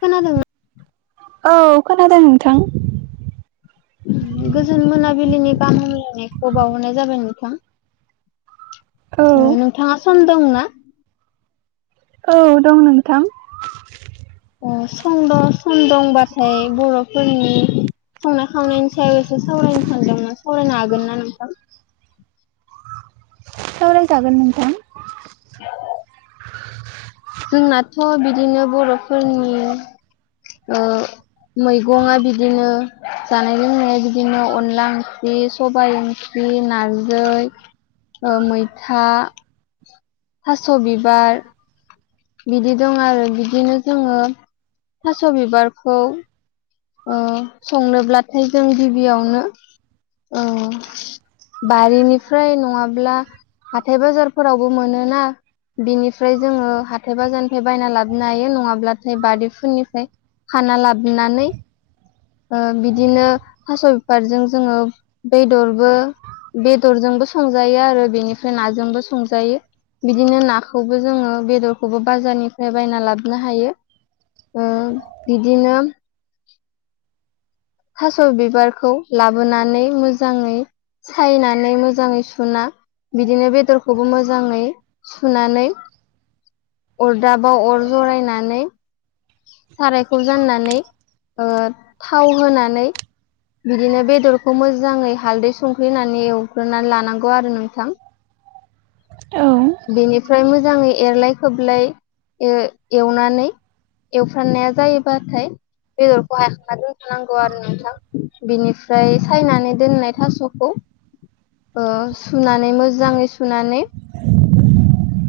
खोनादों ना? औ खोनादों नोंथां गोजोन मोनाबिलिनि गाहामलायनायखौ बावहरनाय जाबाय नोंथां। औ नोंथाङा सम दंना? औ दं नोंथां अ सम दं सम दंबथाय बर'फोरनि संनाय खावनायनि सायाव एसे सावरायनो सानदोंमोन सावरायनो हागोन ना नोंथां? सावरायजागोन नोंथां। जोंनाथ' बिदिनो बर'फोरनि ओ मैगंआ बिदिनो जानाय लोंनाय बिदिनो अनला ओंख्रि सबाय ओंख्रि नारजै ओ मैथा थास' बिबार बिदि दं आरो बिदिनो जोङो थास' बिबारखौ औ संनोब्लाथाय जों गिबियावनो ओ बारिनिफ्राय नङाब्ला हाथाय बाजारफोरावबो मोनोना बिनिफ्राय जोङो हाथाय बाजारनिफ्राय बायना लाबोनो हायो नङाब्लाथाय बारिफोरनिफ्राय खाना लाबोनानै ओ बिदिनो थास' बिबारजों जोङो बेदरबो बेदरजोंबो संजायो आरो बेनिफ्राय नाजोंबो संजायो। बिदिनो नाखौबो जोङो बेदरखौबो बाजारनिफ्राय बायना लाबोनो हायो। ओ बिदिनो थास' बिबारखौ लाबोनानै मोजाङै सायनानै मोजाङै सुना बिदिनो बेदरखौबो मोजाङै सुनानै अरदाबाव अर जरायनानै सारायखौ जाननानै थाव होनानै बिदिनो बेदरखौ मोजाङै हालदै संख्रिनानै एवग्रोनानै लानांगौ आरो नोंथां। औ बेनिफ्राय मोजाङै एरलाय खोबलाय ओ एवनानै एवफ्रामनाया जायोबाथाय बेदरखौ हायखांना दोनखानांगौ आरो नोंथां। बिनिफ्राय सायनानै दोननाय थास' खौ सुनानै मोजाङै सुनानै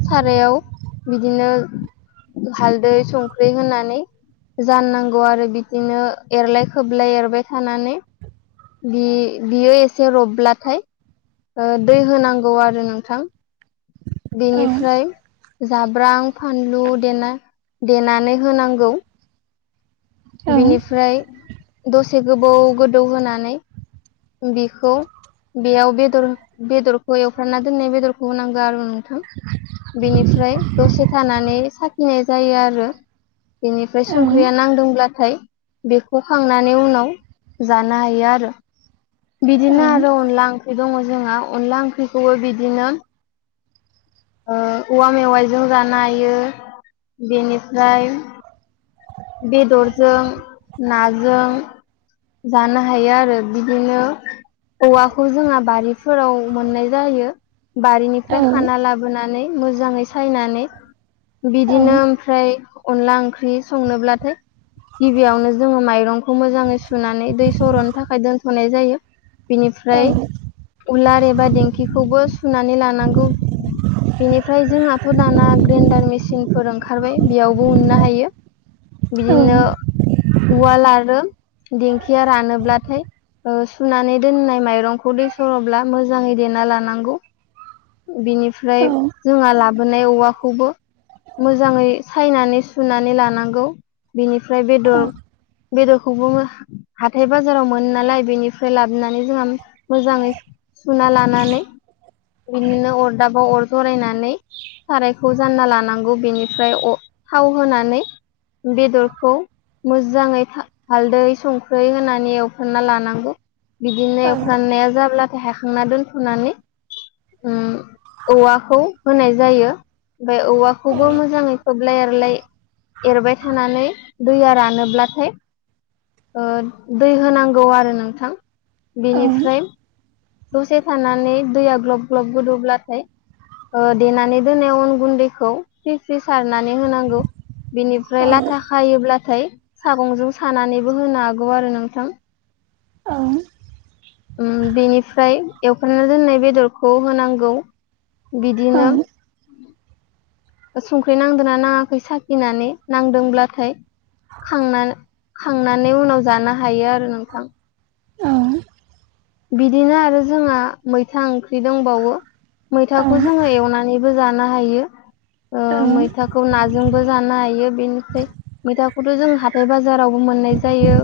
सारायाव बिदिनो हालदै संख्रि होनानै जाननांगौ आरो बिदिनो एरलाय खोबलाय एरबाय थानानै। बि बियो एसे रबब्लाथाय दै होनांगौ आरो नोंथां। औ बेनिफ्राय जाब्रां फानलु देना देनानै होनांगौ। औ बिनिफ्राय दसे गोबौ गोदौ होनानै बिखौ बेयाव बेदर बेदरखौ एवफ्रामना दोननाय बेदरखौ होनांगौ आरो नोंथां। बिनिफ्राय दसे थानानै साखिनाय जायो आरो। बेनिफ्राय औ संख्रिया नांदोंब्ला थाय बेखौ खांनानै उनाव जानो हायो आरो। औ बिदिनो आरो अनला ओंख्रि दङ जोंहा। अनला ओंख्रिखौबो बिदिनो वा मेवाइजों जानो हायो। बेनिफ्राय बेदरजों नाजों जानो हायो आरो बिदिनो औवाखौ जोंहा बारिफोराव मोननाय जायो। औ बारिनिफ्राय खाना लाबोनानै मोजाङै सायनानै औ बिदिनो ओमफ्राय अनला ओंख्रि संनोब्लाथाय गिबियावनो जोङो माइरंखौ मोजाङै सुनानै दै सर'नो थाखाय दोनथ'नाय जायो। बेनिफ्राय उलार एबा दिेंखिखौबो सुनानै लानांगौ। बेनिफ्राय जोंहाथ' दाना ग्रेन्डार मेसिनफोर ओंखारबाय बेयावबो उननो हायो। बिदिनो उवाल आरो दिंखिया रानोब्लाथाय सुनानै दोननाय माइरंखौ दै सर'ब्ला मोजाङै देना लानांगौ। बिनिफ्राय जोंहा लाबोनाय औवाखौबो मोजाङै सायनानै सुनानै लानांगौ। बेनिफ्राय बेदर बेदोखौबो हाथाय बाजाराव मोनो नालाय।, बेनिफ्राय लाबोनानै जोंहा मोजाङै सुना लानानै बिदिनो अरदाबाव अर जरायनानै सारायखौ जानना लानांगौ। बेनिफ्राय अ थाव होनानै बेदरखौ। मोजाङै हा-हालदै संख्रै होनानै एवफ्रामना लानांगौ। बिदिनो एवफ्रान्नाया जाब्लाथाय हायखांना दोनथ'नानै औवाखौ होनाय जायो। ओमफ्राय औवाखौबो मोजाङै खोबलाय एरलाय एरबाय थानानै दैया रानोब्लाथाय दै होनांगौ आरो नोंथां। औ बिनिफ्राय दसे थानानै दैया ग्लब ग्लब गोदौब्लाथाय देनानै दोननाय अन गुन्दैखौ फ्रि फ्रि सारनानै होनांगौ। बिनिफ्राय औ लाथा खायोब्लाथाय सागंजों सानानैबो होनो हागौ आरो नोंथां। औ। बेनिफ्राय एवफेरामना दोननाय बेदरखौ होनांगौ। बिदिनो [inaudible] संख्रि नांदोंना नाङाखै साखिनानै नांदोंब्लाथाय खांना-खांनानै उनाव जानो हायो आरो नोंथां। बिदिनो आरो जोंहा मैथा ओंख्रि दोंबावो। मैथाखौ जोङो एवना नैबे बो जानो हायो। मैथाखौ नाजोंबो जानो हायो। बेनिफ्राय मैथाखौथ' जों हाथाय बाजारावबो मोननाय जायो,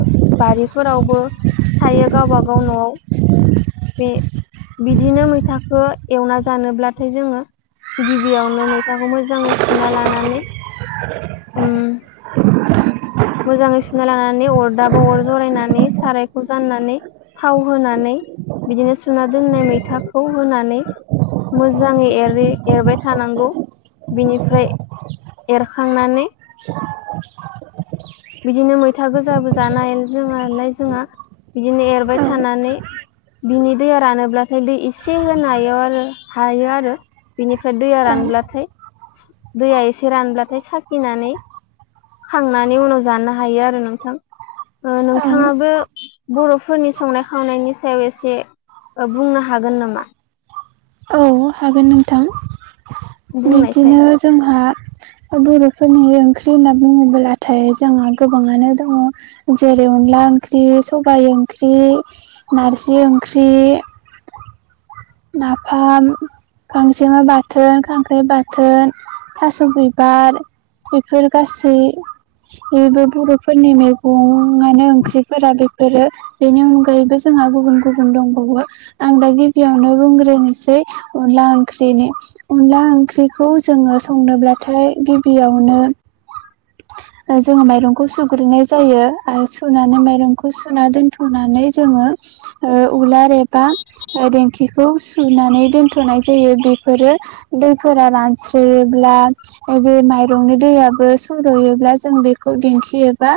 बारिफोरावबो थायो गाबागाव न'आव। बे बिदिनो मैथाखौ एवना जानोब्लाथाय जोङो गिबियावनो मैथाखौ मोजाङै सना लानानै उम [inaudible] मोजाङै सुनालानानै अरदाबाव अर जरायनानै सारायखौ जाननानै थाव होनानै बिदिनो सुना दोननाय मैथाखौ होनानै मोजाङै एरै एरबाय थानांगौ बिनिफ्राय एरखांनानै [unintelligible] बिदिनो मैथा गोजाबो जानाय जोंङालाय जोंहा बिदिनो एरबाय थानानै बिनि दैया रानोब्लाथाय दै एसे होनायाव आरो हायो आरो बिनिफ्राय दैया रानब्लाथाय दैया एसे रानब्लाथाय साखिनानै खांनानै उनाव जानो हायो आरो नोंथां। नोंथाङाबो बर'फोरनि संनाय खावनायनि सायाव एसे ओ बुंनो हागोन नामा? औ हागोन नोंथां। बुंनायसाय बिब्दिनो जोंहा बर'फोरनि ओंख्रि होनना बुङोब्लाथाय जोंहा गोबाङानो दङ जेरै अनला ओंख्रि, सबाय ओंख्रि, नारजि ओंख्रि, नाफाम, गांजेमा बाथोन, खांख्राइ बाथोन। थास' बिबार बेफोर गासैबो बर' फोरनि मैगंआनो ओंख्रिफोरा बे फोरो बेनि अनगायैबो जोंहा गुबुन गुबुन दंबावो। आं दा गिबियावनो बुंग्रोनोसै अनला ओंख्रिनि अनला ओंख्रिखौ जोङो संनोब्लाथाय गिबियावनो जोङो माइरंखौ सुग्रोननाय जायो आरो थुनानै माइरंखौ सुना दोनथ'नानै जोङो। ओ उलार एबा देंखि खौ सुनानै दोनथ'नाय जायो बेफोरो दैफोरा रानस्रोयोब्ला बे माइरंनि दैयाबो सर'योब्ला जों बेखौ देंखि एबा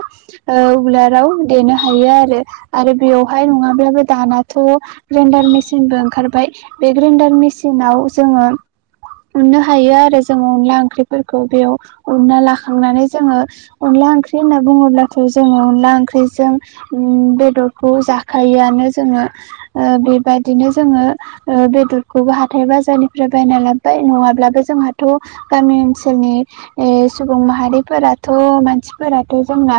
ओउलाराव देनो हायो आरो। आरो बेवहाय नङाब्लाबो दानाथ' ग्रेडार मेसिनबो ओंखारबाय बे ग्रेन्डार मेसिनाव जोङो उननो हायो आरो जोङो अनला ओंख्रिफोरखौ बेयाव उनना लाखांनानै जोङो अनला ओंख्रि होनना बुङोब्लाथ' जोङो अनला ओंख्रिजों उम बेदरखौ जाखायोआनो जोङो ओ बेबायदिनो जोङो ओ बेदरखौबो हाथाय बाजारनिफ्राय बायना लाबोबाय नङाब्लाबो जोंहाथ' गामि ओनसोलनि ओ सुबुं माहारिफोराथ' मानसिफोराथ' जोंना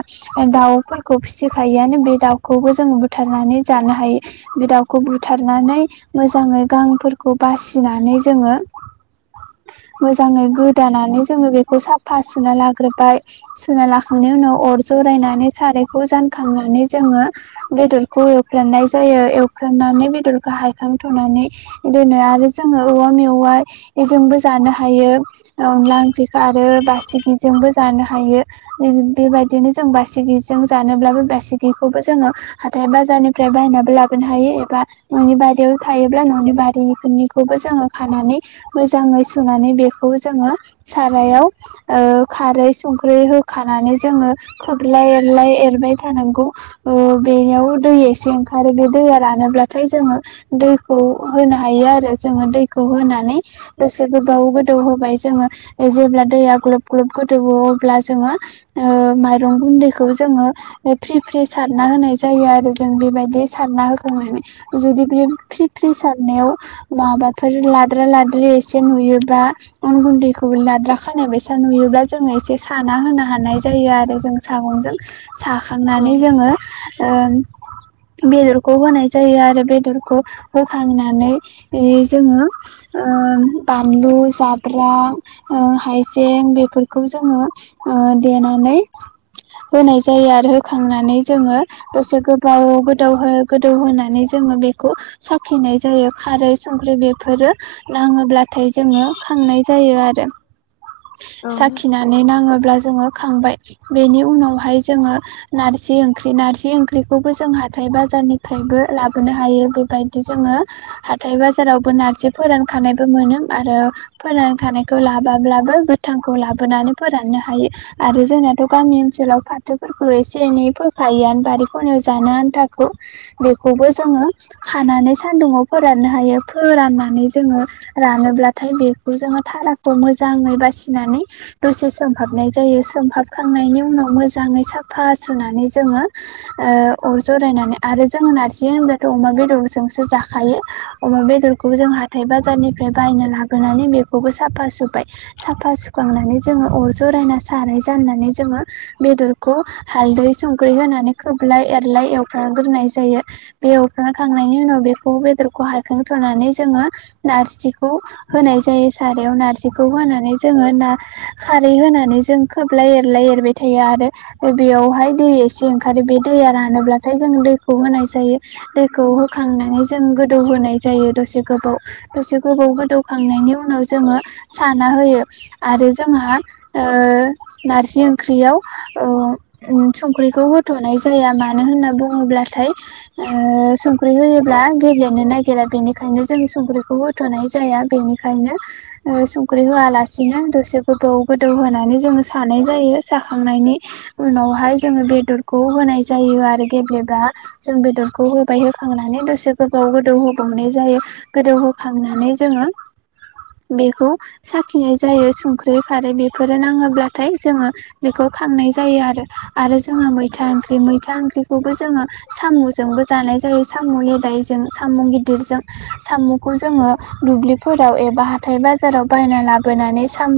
दाउफोरखौ फिसिफायोआनो बे दाउखौबो जों बुथारनानै जानो हायो। बे दाउखौ बुथारनानै मोजाङै गांफोरखौ बासिनानै जोङो मोजाङै गोदानानै जोङो बेखौ साफा सुना लाग्रोबाय सुना लाखांनायनि उनाव अर जरायनानै सारायखौ जानखांनानै जोङो बेदरखौ एवफ्रामनाय जायो। एवफ्रामनानै बेदरखौ हायखांथ'नानै दोनो आरो जोङो औवा मेवा जोंबो जानो हायो। अनला ओंख्रिखो आरो बासिगिजोंबो जानो हायो। बेबायदिनो जों बासिगिजों जानोब्लाबो बासिगिखौबो जोङो हाथाइ बाजारनिफ्राय बायनाबो लाबोनो हायो एबा ननि ब याव थायोब्ला न'नि बारिफोरनिखौबो जोङो खानानै मोजाङै सुनानै बेखौ जोङो सारायाव ओ खारै संख्रै होखानानै जोङो थुग्लिलाय एरलाय एरबाय थानांगौ। ओ बेयाव दै एसे ओंखारो बे दैया रानोब्लाथाय जोङो। दैखौ होनो हायो आरो। जोङो दैखौ होनानै दसे गोबाव गोदौ होबाय जोङो जेब्ला दैया ग्लब ग्लब गोदौओ अब्ला जोङो ओ माइरं गुन्दैखौ जोङो। फ्रि फ्रि सारना होनाय जायो आरो जों बेबायदि सारना होखांनानै जुदि बे फ्रि फ्रि सारनायाव माबाफोर लाद्रा लाद्रि एसे नुयोबा अन गुन्दैखौबो लाद्रा खानाय बसा नुयोब्ला जोङो एसे साना होनो हानाय जायो आरो जों [unintelligible] औ साखांनानै जोंङो ओ बेदरखौ होनाय जायो आरो बेदरखौ होखांनानै जोंङो। ओ बानलु जाब्रा ओ हाइजें बेफोरखौ जोंङो। देनानै होनाय जायो आरो होखांनानै जोंङो। दसे गोबाव गोदाव गोदौ होनानै जोंङो बेखौ साखिनाय जायो खारै संख्रि बेफोरो नांङोब्लाथाय जोंङो खांनाय जायो आरो साखिना सानै नांङोब्ला जोंङो खांबाय बेनि उनावहाय जोंङो। नारजि ओंख्रि नारजि ओंख्रिखौबो जों हाथाय बाजारनिफ्रायबो लाबोनो हायो बेबायदि। बिदि जोंङो हाथथाय बाजारावबो नारजि फोरानखानायबो मोनो आरो फोरान थानायखौ लाबोब्लाबो गोथांखौ लाबोनानै फोराननो हायो। आरो जोंनाथ' गामि ओनसोलाव फाथोफोरखौ एसे एनै फोखायोआ बारि खनायाव जानो आन्थाखौ बेखौबो जोंङो खानानै सान्दुुंआव फोराननो हायो। फोराननानै जोंङो रानोब्लाथाय बेखौ जोंङो थाराखौ मोजाङै बासिनानै दसे सोमहाबनाय जायो सोमहाबखांनायनि उनाव मोजाङै साफा सुनानै जोंङो। ओ जरायनानै आरो जोंङो नारजि होनोब्लाथ' अमा बेदर बेदजोंसो जाखायो अमा बेदरखौ जों हाथाय बाजारनिफ्राय बायनो लाबोनानै बे बेखौबो साफा सुबाय साफा सुखांनानै जोंङो अर जरायना सानाय जाननानै जोंङो। बेदरखौ हालदै संख्रि होनानै खोबलाय एरलाय एवफ्रग्रोनाय जायो। बे अखा होखांनायनि उनाव बेखौ बेदरखौ हायाखांथ'नानै जोंङो नारजिखौ होनाय जायो। सारायाव नारजिखौ होनानै जोंङो ना खारै होनानै जों खोबलाय एरलाय एरबाय थायो आरो बेयावहाय दै एसे ओंखारो बे दैया रानोब्लाथाय जों दैखौ होनाय जायो। दैखौ होखांनानै जों गोदौ होनोनाय जायो दसे गोबाव एसे गोबाव गोदौखांनायनि उनाव जोंङो साना होयो आरो जोंहा ओ नारजि ओंख्रियाव ओ संख्रिखौ होथ'नाय जाया मानो होनना बुङोब्लाथाय ओ संख्रि होयोब्ला गेब्लेनो नागिरा बेनिखायनो जों संख्रिखौ होथ'नाय जाया बेनि खायनो संख्रि होआलासिनो दसे गोदौ गोदौ होनानै जोंङो सानाय जायो साखांनायनि उनावहाय जोंङो बेदरखौ होनाय जायो आरो गेब्लेब जों बेदर खौ होबाय होखांनानै दसे गोबाव गोदौ होबावनाय जायो। गोदौहोखांनानै जोंङो बेखौ साखिनाय जायो संख्रि खारै बेफोरो नाङोब्लाथाय जोंङो। बेखौ खांनाय जायो आरो आरो जोंहा मैथा ओंख्रि मैथा ओंख्रिखौबो जोंङो साम'जोंबो लानाय जायो साम' लेदायजों साम' गिदिरजों साम'खौ जोंङो दुब्लिफोराव एबा हाथाय बाजाराव बायना लाबोनानै साम'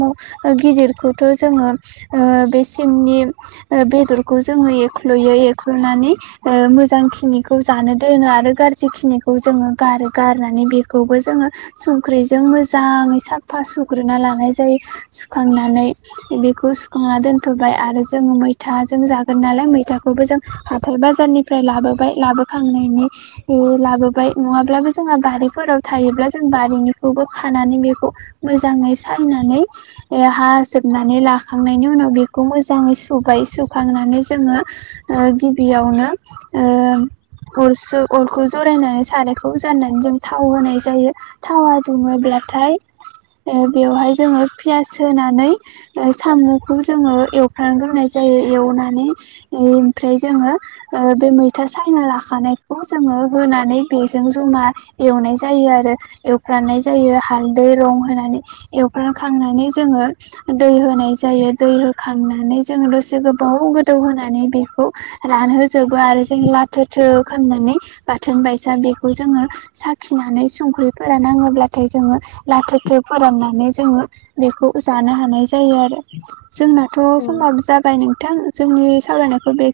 गिदिरखौथ' जोंङो ओ बे सिमनि बेदरखौ जोंङो एरख्ल'यो एख्ल'नानै मोजां खिनि खौ जानो दोनो आरो गाज्रिखिनिखौ जोंङो गारो गारनानै बेखौबो जोंङो। संख्रिजों मोजाङै साफा सुग्रोना लानाय जायो सुखांनानै बेखौ सुखांना दोनथ'बाय आरो जों मैथाजों जागोन नालाय मैथाखौबो जों हाथाय बाजारनि फ्राय लाबोबाय लाबोखांनायनि लाबोबाय नङाब्लाबो जोंहा बारिफोराव थायोब्ला जों बारिनिखौबो खानानै बेखौ मोजांङै सायनानै हाजोबनानै ला खांनायनि उनाव बेखौ मोजांङै सुबाय सुखांनानै जोंङो। ओ-गिबियावनो ओ- अरसो अरखौ जरायनानै सारायखौ जाननानै जों थाव होनाय जायो। थावा दुङोब्लाथाय ओ-बेवहाय जोङो पियास होनानै। ओ-साम'खौ जोङो एवफ्रामग्रोनाय जायो एवनानै। ओमफ्राय जोङो ओ-बे मैथा सायना ला हानायखौ जोङो होनानै बेजों जमा। एवनाय जायो आरो एवफ्रामनाय जायो हालदै रं होनानै। एवफ्रामखांनानै जोङो। दै होनाय जायो दै होखांनानै जोङो दसे गोबाव गोदौ होनानै बेखौ। रानहोजोबो आरो जों लाथो थो खालामनानै बाथोन बायसा बेखौ जोङो। साखिनानै संख्रिफोरा नाङोब्लाथाय जोङो लाथो थो फोराननानै जोङो। बेखौ जानो हानाय जायो आरो। जोंनाथ' औ समाबो जाबाय नोंथां जोंनि सावरायनायखौ बेखि